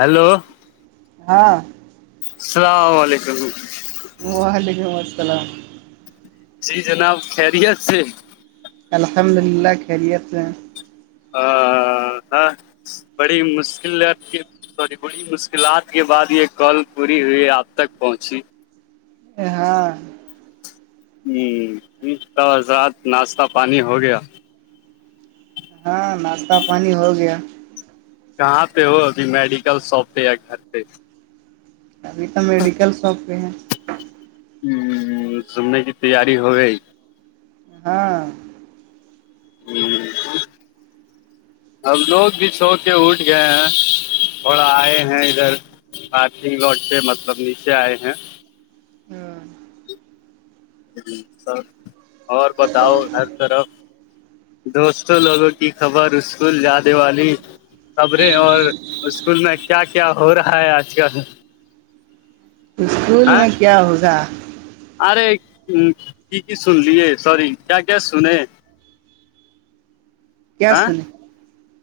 hello ہاں السلام علیکم وعلیکم السلام جی جناب خیریت سے الحمد للہ خیریت سے ہاں بڑی مشکلات کی سی بڑی مشکلات کے بعد یہ کال پوری ہوئی آپ تک پہنچی ا ہاں ہضرات ناشتہ پانی ہو گیا ہاں ناشتہ پانی ہو گیا کہاں پہ ہو ابھی میڈیکل شاپ پہ یا گھر پہ ابھی تو میڈیکل شاپ پہ ہے ہ سننے کی تیاری ہو گئی ہاں ہوں اب لوگ بھی سو کے اٹھ گئے ہیں اور آئے ہیں ادھر پارکنگ لاٹ پہ مطلب نیچے آئے ہیں ہاں جی س اور بتاؤ ہر طرف دوستوں لوگوں کی خبر اسکول جدے والی خبریں اور اسکول میں کیا کیا ہو رہا ہے آج کل اسکول ہاں میں کیا ہوگا ارے کی کی سن لیے سوری کیا کیا سن کیا ہ سنے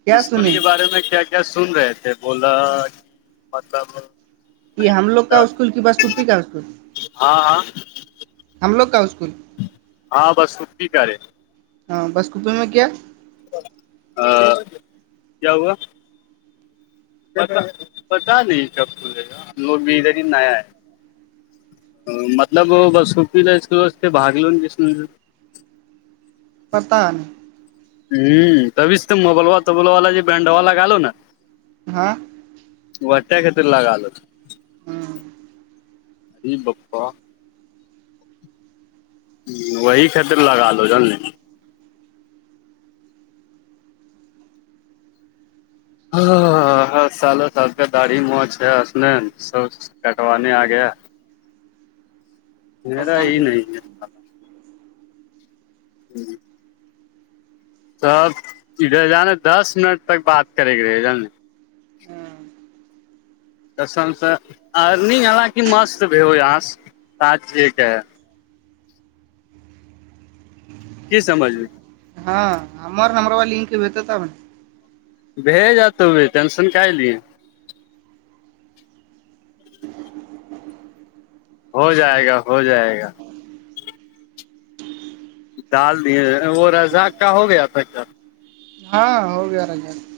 کیا اسکول سنے کے بارے میں کیا کیا کیا سن رہے تھے بولا مطلب یہ ہم لوگ کا اسکول کی بس کپی کا اسکول ہاں ہاں ہم لوگ کا اسکول ہاں بس کپی کرے ہاں بس کپو میں کیا ہ کیا ہوا پتا نہیں کیابولے گا لوگ بھی ادھر ہی نیا ہے مطلب بس سوپی ل اسکولے باگ ل پرتان ہوں کبھی تو مبل و توبل والا ج برانڈ والا گالو نا ہاں وٹیا خطر لگال ہاں جی بپا وہی ختر لگا لو جان ہاں ہ ہر سالو سال کا داڑی ماچ ہے اس سو کٹوانے آ گیا میرا یہ نہیں ہے ہی سب ادھر جانے دس منٹ تک بات کرے کے رہے جان [inaudible] تو س سے ارننگ حالانکہ مست بھی س راتی کے [unintelligible] کی سمجھو [unintelligible] ہاں ہممر نمبر وال لک بت تو نے [unintelligible] بھیج ج ٹینسن کا لی [unintelligible] ہو جائے گا ہو جائے گا ڈال دیے وہ رضا کا ہو گیا تھا کل ہاں ہو گیا را ج [unintelligible]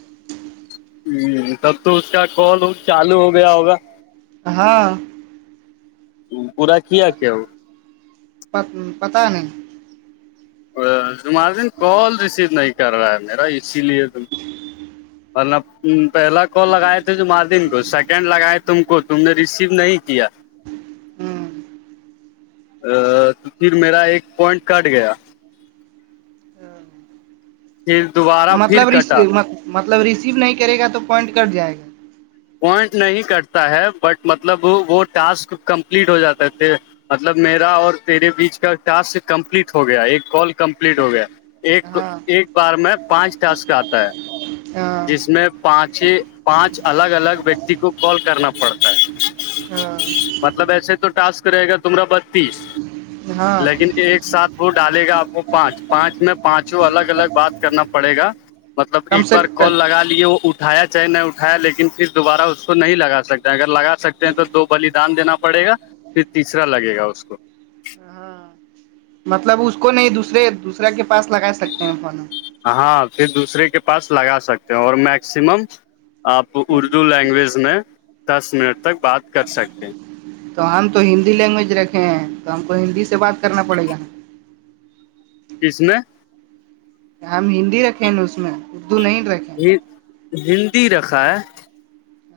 ہ تب تو اس کا کال چالو ہو گیا ہوگا ہاں پورا کیا کیا ہو پ پت نہیں [unintelligible] تمہارے دن کال ریسیو نہیں کر رہا ہے میرا اسی لیے تم نہ پہلا کال لگائے تھے جماردن کو سیکنڈ لگائے تم کو تم نے ریسیو نہیں کیا [unintelligible] نہیں ا تو پھر میرا ایک پوائنٹ کاٹ گیا پھر دوبار مطلب مطلب ریسیو نہیں کرے گا تو پوائنٹ کٹ جائے گا پوائنٹ نہیں کرتا ہے بٹ مطلب وہ ٹاسک کمپلیٹ ہو جاتا تھے مطلب میرا اور تیرے بیچ کا ٹاسک کمپلیٹ ہو گیا ایک کال کمپلیٹ ہو گیا ایک ہاں ایک بار میں پانچ ٹاسک آتا ہے ہاں جس میں پانچ ہی پانچ الگ الگ ویکتی کو کال کرنا پڑتا ہے ہاں مطلب ایسے تو ٹاسک رہے گا تمرا بتیس ہاں لیکن ایک ساتھ وہ ڈالے گا آپ کو پانچ پانچ میں پانچوں الگ الگ بات کرنا پڑے گا مطلب کم ایک سے بار کال لگا لے وہ اٹھایا چاہے نہیں اٹھایا لیکن دوبارہ اس کو نہیں لگا سکتا اگر لگا سکتے ہیں تو دو بلیدان دینا پڑے گا پھر تیسرا لگے گا اس کو ہاں مطلب اس کو نہیں دوسرے دوسرے کے پاس لگا سکتے ہیں فون ہاں پھر دوسرے کے پاس لگا سکتے ہیں اور میکسیمم آپ اردو لینگویج میں دس منٹ تک بات کر سکتے ہیں تو ہم تو ہندی لینگویج رکھے ہیں تو ہم کو ہندی سے بات کرنا پڑے گا کس میں ہم ہندی رکھیں نا اس میں اردو نہیں رکھے ہ ہندی رکھا ہے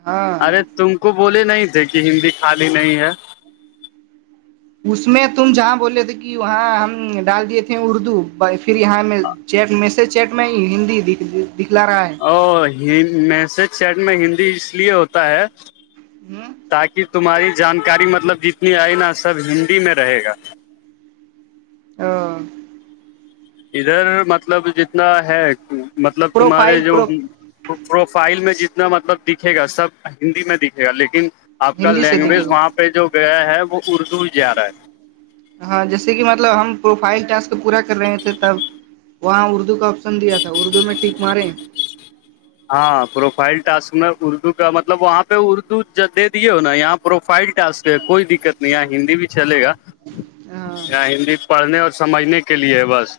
ہاں ارے تم کو بولے نہیں تھے کہ ہندی خالی نہیں ہے اس میں تم جہاں بولے تھے کہ وہاں ہم ڈال دیے تھے اردو پھر یہاں میں چیٹ میسج چیٹ میں ہی ہندی دکھ دکھلا رہا ہے او میسج چیٹ میں ہندی اس لیے ہوتا ہے ہاں تاکہ تمہاری جانکاری مطلب جتنی آئے نا سب ہندی میں رہے گا [inaudible] ادھر مطلب جتنا ہے مطلب تمہارے پروفائل جو پرو تو پروفائل میں جتنا مطلب دکھے گا سب ہندی میں دکھے گا لیکن آپ کا ہندی سے لینگویج دکھے وہاں گا پہ جو گیا ہے وہ اردو ہی جا رہا ہے ہاں جیسے کہ مطلب ہم پروفائل ٹس کو پورا کر رہے تھے تب وہاں اردو کا آپشن دیا تھا اردو میں ٹیک مارے ہاں پروفائل ٹسک میں اردو کا مطلب وہاں پہ اردو دے دیے ہو نا یہاں پہ پروفائل ٹاسک ہے کوئی دقت نہیں یہ ہندی بھی چلے گا ہاں ہندی پڑھنے اور سمجھنے کے لیے ہے بس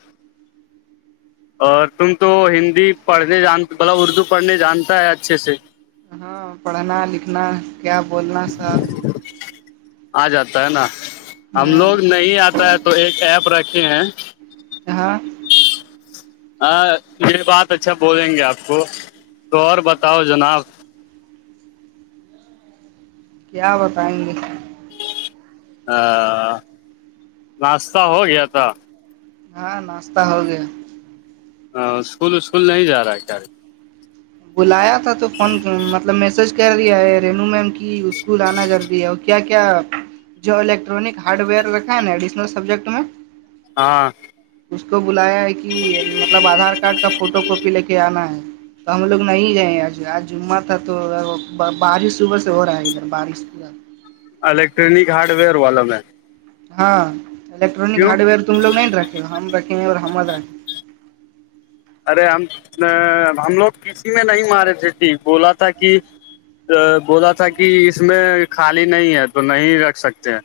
اور تم تو ہندی پڑھنے جان مطلب اردو پڑھنے جانتا ہے اچھے سے ہاں پڑھنا لکھنا کیا بولنا سحب آ جاتا ہے نا ہم ہاں لوگ نہیں آتا ہے تو ایک ایپ رکھے ہیں ہاں ہاں یہ بات اچھا بولیں گے آپ کو تو اور بتاؤ جناب کیا بتائیں گے ناشتہ ہو گیا تھا ہاں ناستاہ ہو گیا ہاں اسکول اسکول نہیں جا رہا ہے کیال بلایا تھا تو فون مطلب میسج کر دیا ہے رینو میم کی اسکول آنا ضروری ہے اور کیا کیا جو الیکٹرانک ہارڈ ویئر رکھا ہے ایڈیشنل سبجیکٹ میں ہاں اس کو بلایا ہے کہ مطلب آدھار کارڈ کا فوٹو کاپی لے کے آنا ہے تو ہم لوگ نہیں گئے ہیں آج آج جمعہ تھا تو بارش صبح سے ہو رہا ہے ادھر بارش تھی الیکٹرانک ہارڈ ویئر والا میں ہاں الیکٹرانک کیوں ہارڈ ویئر تم لوگ نہیں رکھے ہم رکھیں اور ہم ارے ہم ہم لوگ کسی میں نہیں مارے تھے ٹھیک بولا تھا کہ بولا تھا کہ اس میں خالی نہیں ہے تو نہیں رکھ سکتے ہیں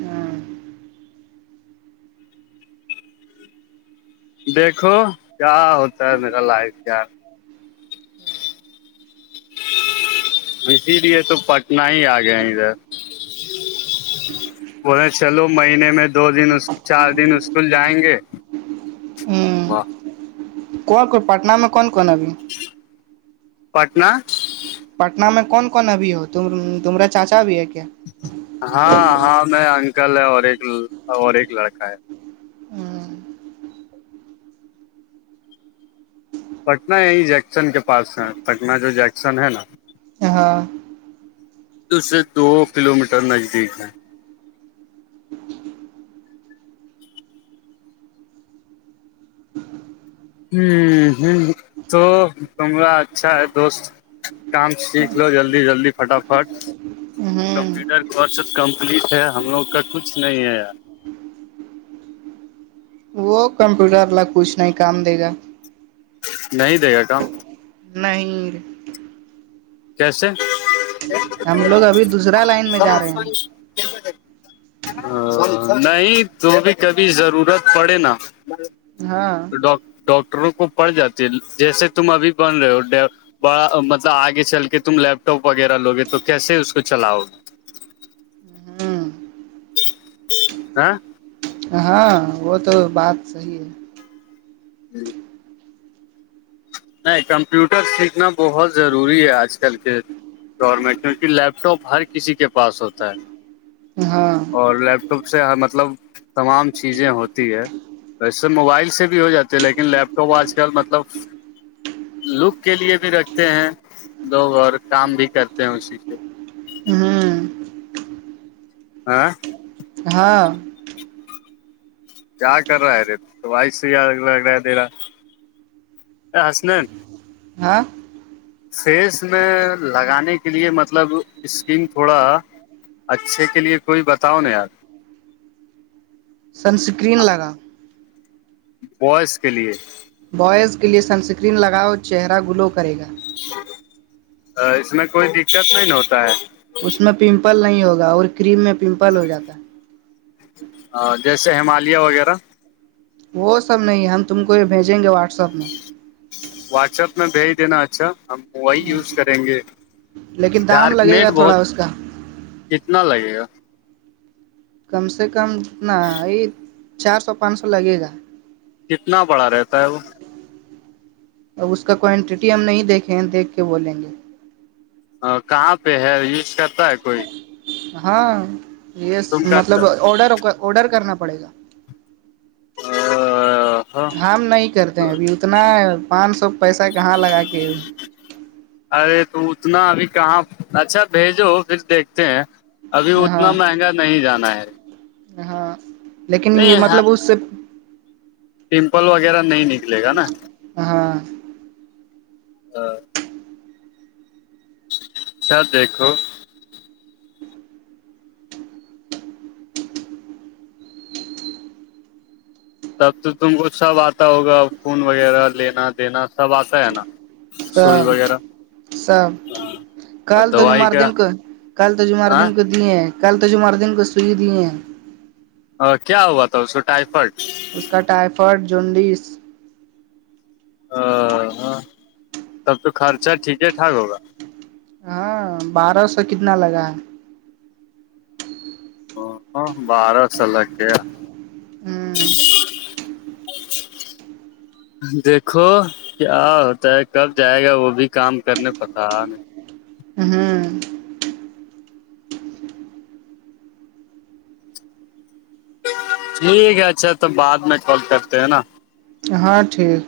ہاں دیکھو کیا ہوتا ہے میرا لائف کیا اسی لیے تو نہیں آ گیا ادھر بولےیں چلو مہینے میں دو دن اس چار دن اسکول جائیں گے واہ کون کون پٹہ میں کون کون ابھی پٹنہ پٹن میں کون کون ابھی ہو تمرا چاچا بھی ہے کیا ہاں ہاں میں انکل ہے اور ایک اور ایک لڑکا ہے پٹنہ یہی جیکسن کے پاس ہے پٹنہ جو جیکسن ہے نا ہاں تو سے دو کلو میٹر نزدیک ہے ہوں تو کمرہ اچھا ہے دوست کام سیکھ لو جلدی جلدی فٹافٹ ہ کمپیوٹرورس کمپلیٹ ہے ہم لوگ کا کچھ نہیں ہے یار وہ کمپیوٹر وال کچھ نہیں کام دے گا نہیں دے گا کام نہیں کیسے ہم لوگ ابھی دوسرا لائن میں جا رہے ہیں نہیں تو بھی کبھی ضرورت پڑے نا ہاں ڈاکٹروں کو پڑ جاتی ہے جیسے تم ابھی بن رہے ہو بڑا مطلب آگے چل کے تم لیپ ٹاپ وغیرہ لوگے تو کیسے اس کو چلاؤ گے ہ [inaudible] ہاں وہ تو بات صحیح ہے جی نہیں کمپیوٹر سیکھنا بہت ضروری ہے آج کل کے گور میں کیونکہ لیپٹاپ ہر کسی کے پاس ہوتا ہے ہاں اور لیپ ٹاپ سے ہر مطلب تمام چیزیں ہوتی ہے ویسے موبائل سے بھی ہو جاتے ہے لیکن لیپ ٹاپ آج کل مطلب لک کے لیے بھی رکھتے ہیں لوگ اور کام بھی کرتے ہیں اسی سے ہممم ہاں ہاں کیا کر رہا ہے رے تو وائف سے لگ رہا ہے تیرا حسنین ہاں فیس میں لگانے کے لیے مطلب اسکن تھوڑا اچھے کے لیے کوئی بتاؤ نہیں یار سن اسکرین لگا بویس کے لیے بوئز کے لیے سنسکرین لگاؤ چہرہ گلو کرے گا اس میں کوئی دقت نہیں ہوتا ہے اس میں پمپل نہیں ہوگا اور کریم میں پمپل ہو جاتا ہے ہاں جیسے ہمالیہ وغیرہ وہ سب نہیں ہم تم کو یہ بھیجیں گے واٹسپ میں واٹسیپ میں بھیج دینا اچھا ہم وہی یوز کریں گے لیکن دام لگے گا ڈارکنیٹ تھوڑا بہت اس کا کتنا لگے گا کم سے کم اتنا یہ چار سو پانچ سو لگے گا کتنا بڑا رہتا ہے وہ اب اس کا کوانٹیٹی ہم نہیں دیکھے ہیں دیکھ کے بولیں گے کہاں پہ ہے یوز کرتا ہے کوئی ہاں یہ تم کا مطلب آڈر آڈر کرنا پڑے گا اہہہہ ہاں ہم نہیں کرتے ہیں ابھی اتنا پانچ سو پیسہ کہاں لگا کے ارے تو اتنا ابھی کہاں اچھا بھیجو پھر دیکھتے ہیں ابھی ہاں اتنا مہنگا نہیں جانا ہے ہاں لیکن یہ نہیں ہاں مطلب اس سے پمپل وغیرہ نہیں نکلے گا نا ہاں ہاں [inaudible] اچھا دیکھو تب تو تم کو سب آتا ہوگا فون وغیرہ لینا دینا سب آتا ہے نا سوئی سب وغیرہ سب اور کل تو دوائی جمار کا دن کو کل تو جمار ہاں دن کو دی ہیں کل تو جمر دن کو سوئی دی ہیں کیا ہوا تھا اسکو ٹائیفائڈ اس کا ٹائیفائڈ جونڈس ا ہاں تب تو خرچہ ٹھیک ہے ٹھاک ہوگا ہاں بارہ سو کتنا لگا ہے بارہ سال کیا ہمممم دیکھو کیا ہوتا ہے کب جائے گا وہ بھی کام کرنے پتا نہیں اہممم ٹھیک ہے اچھا تو بعد میں کال کرتے ہیں نا ہاں ٹھیک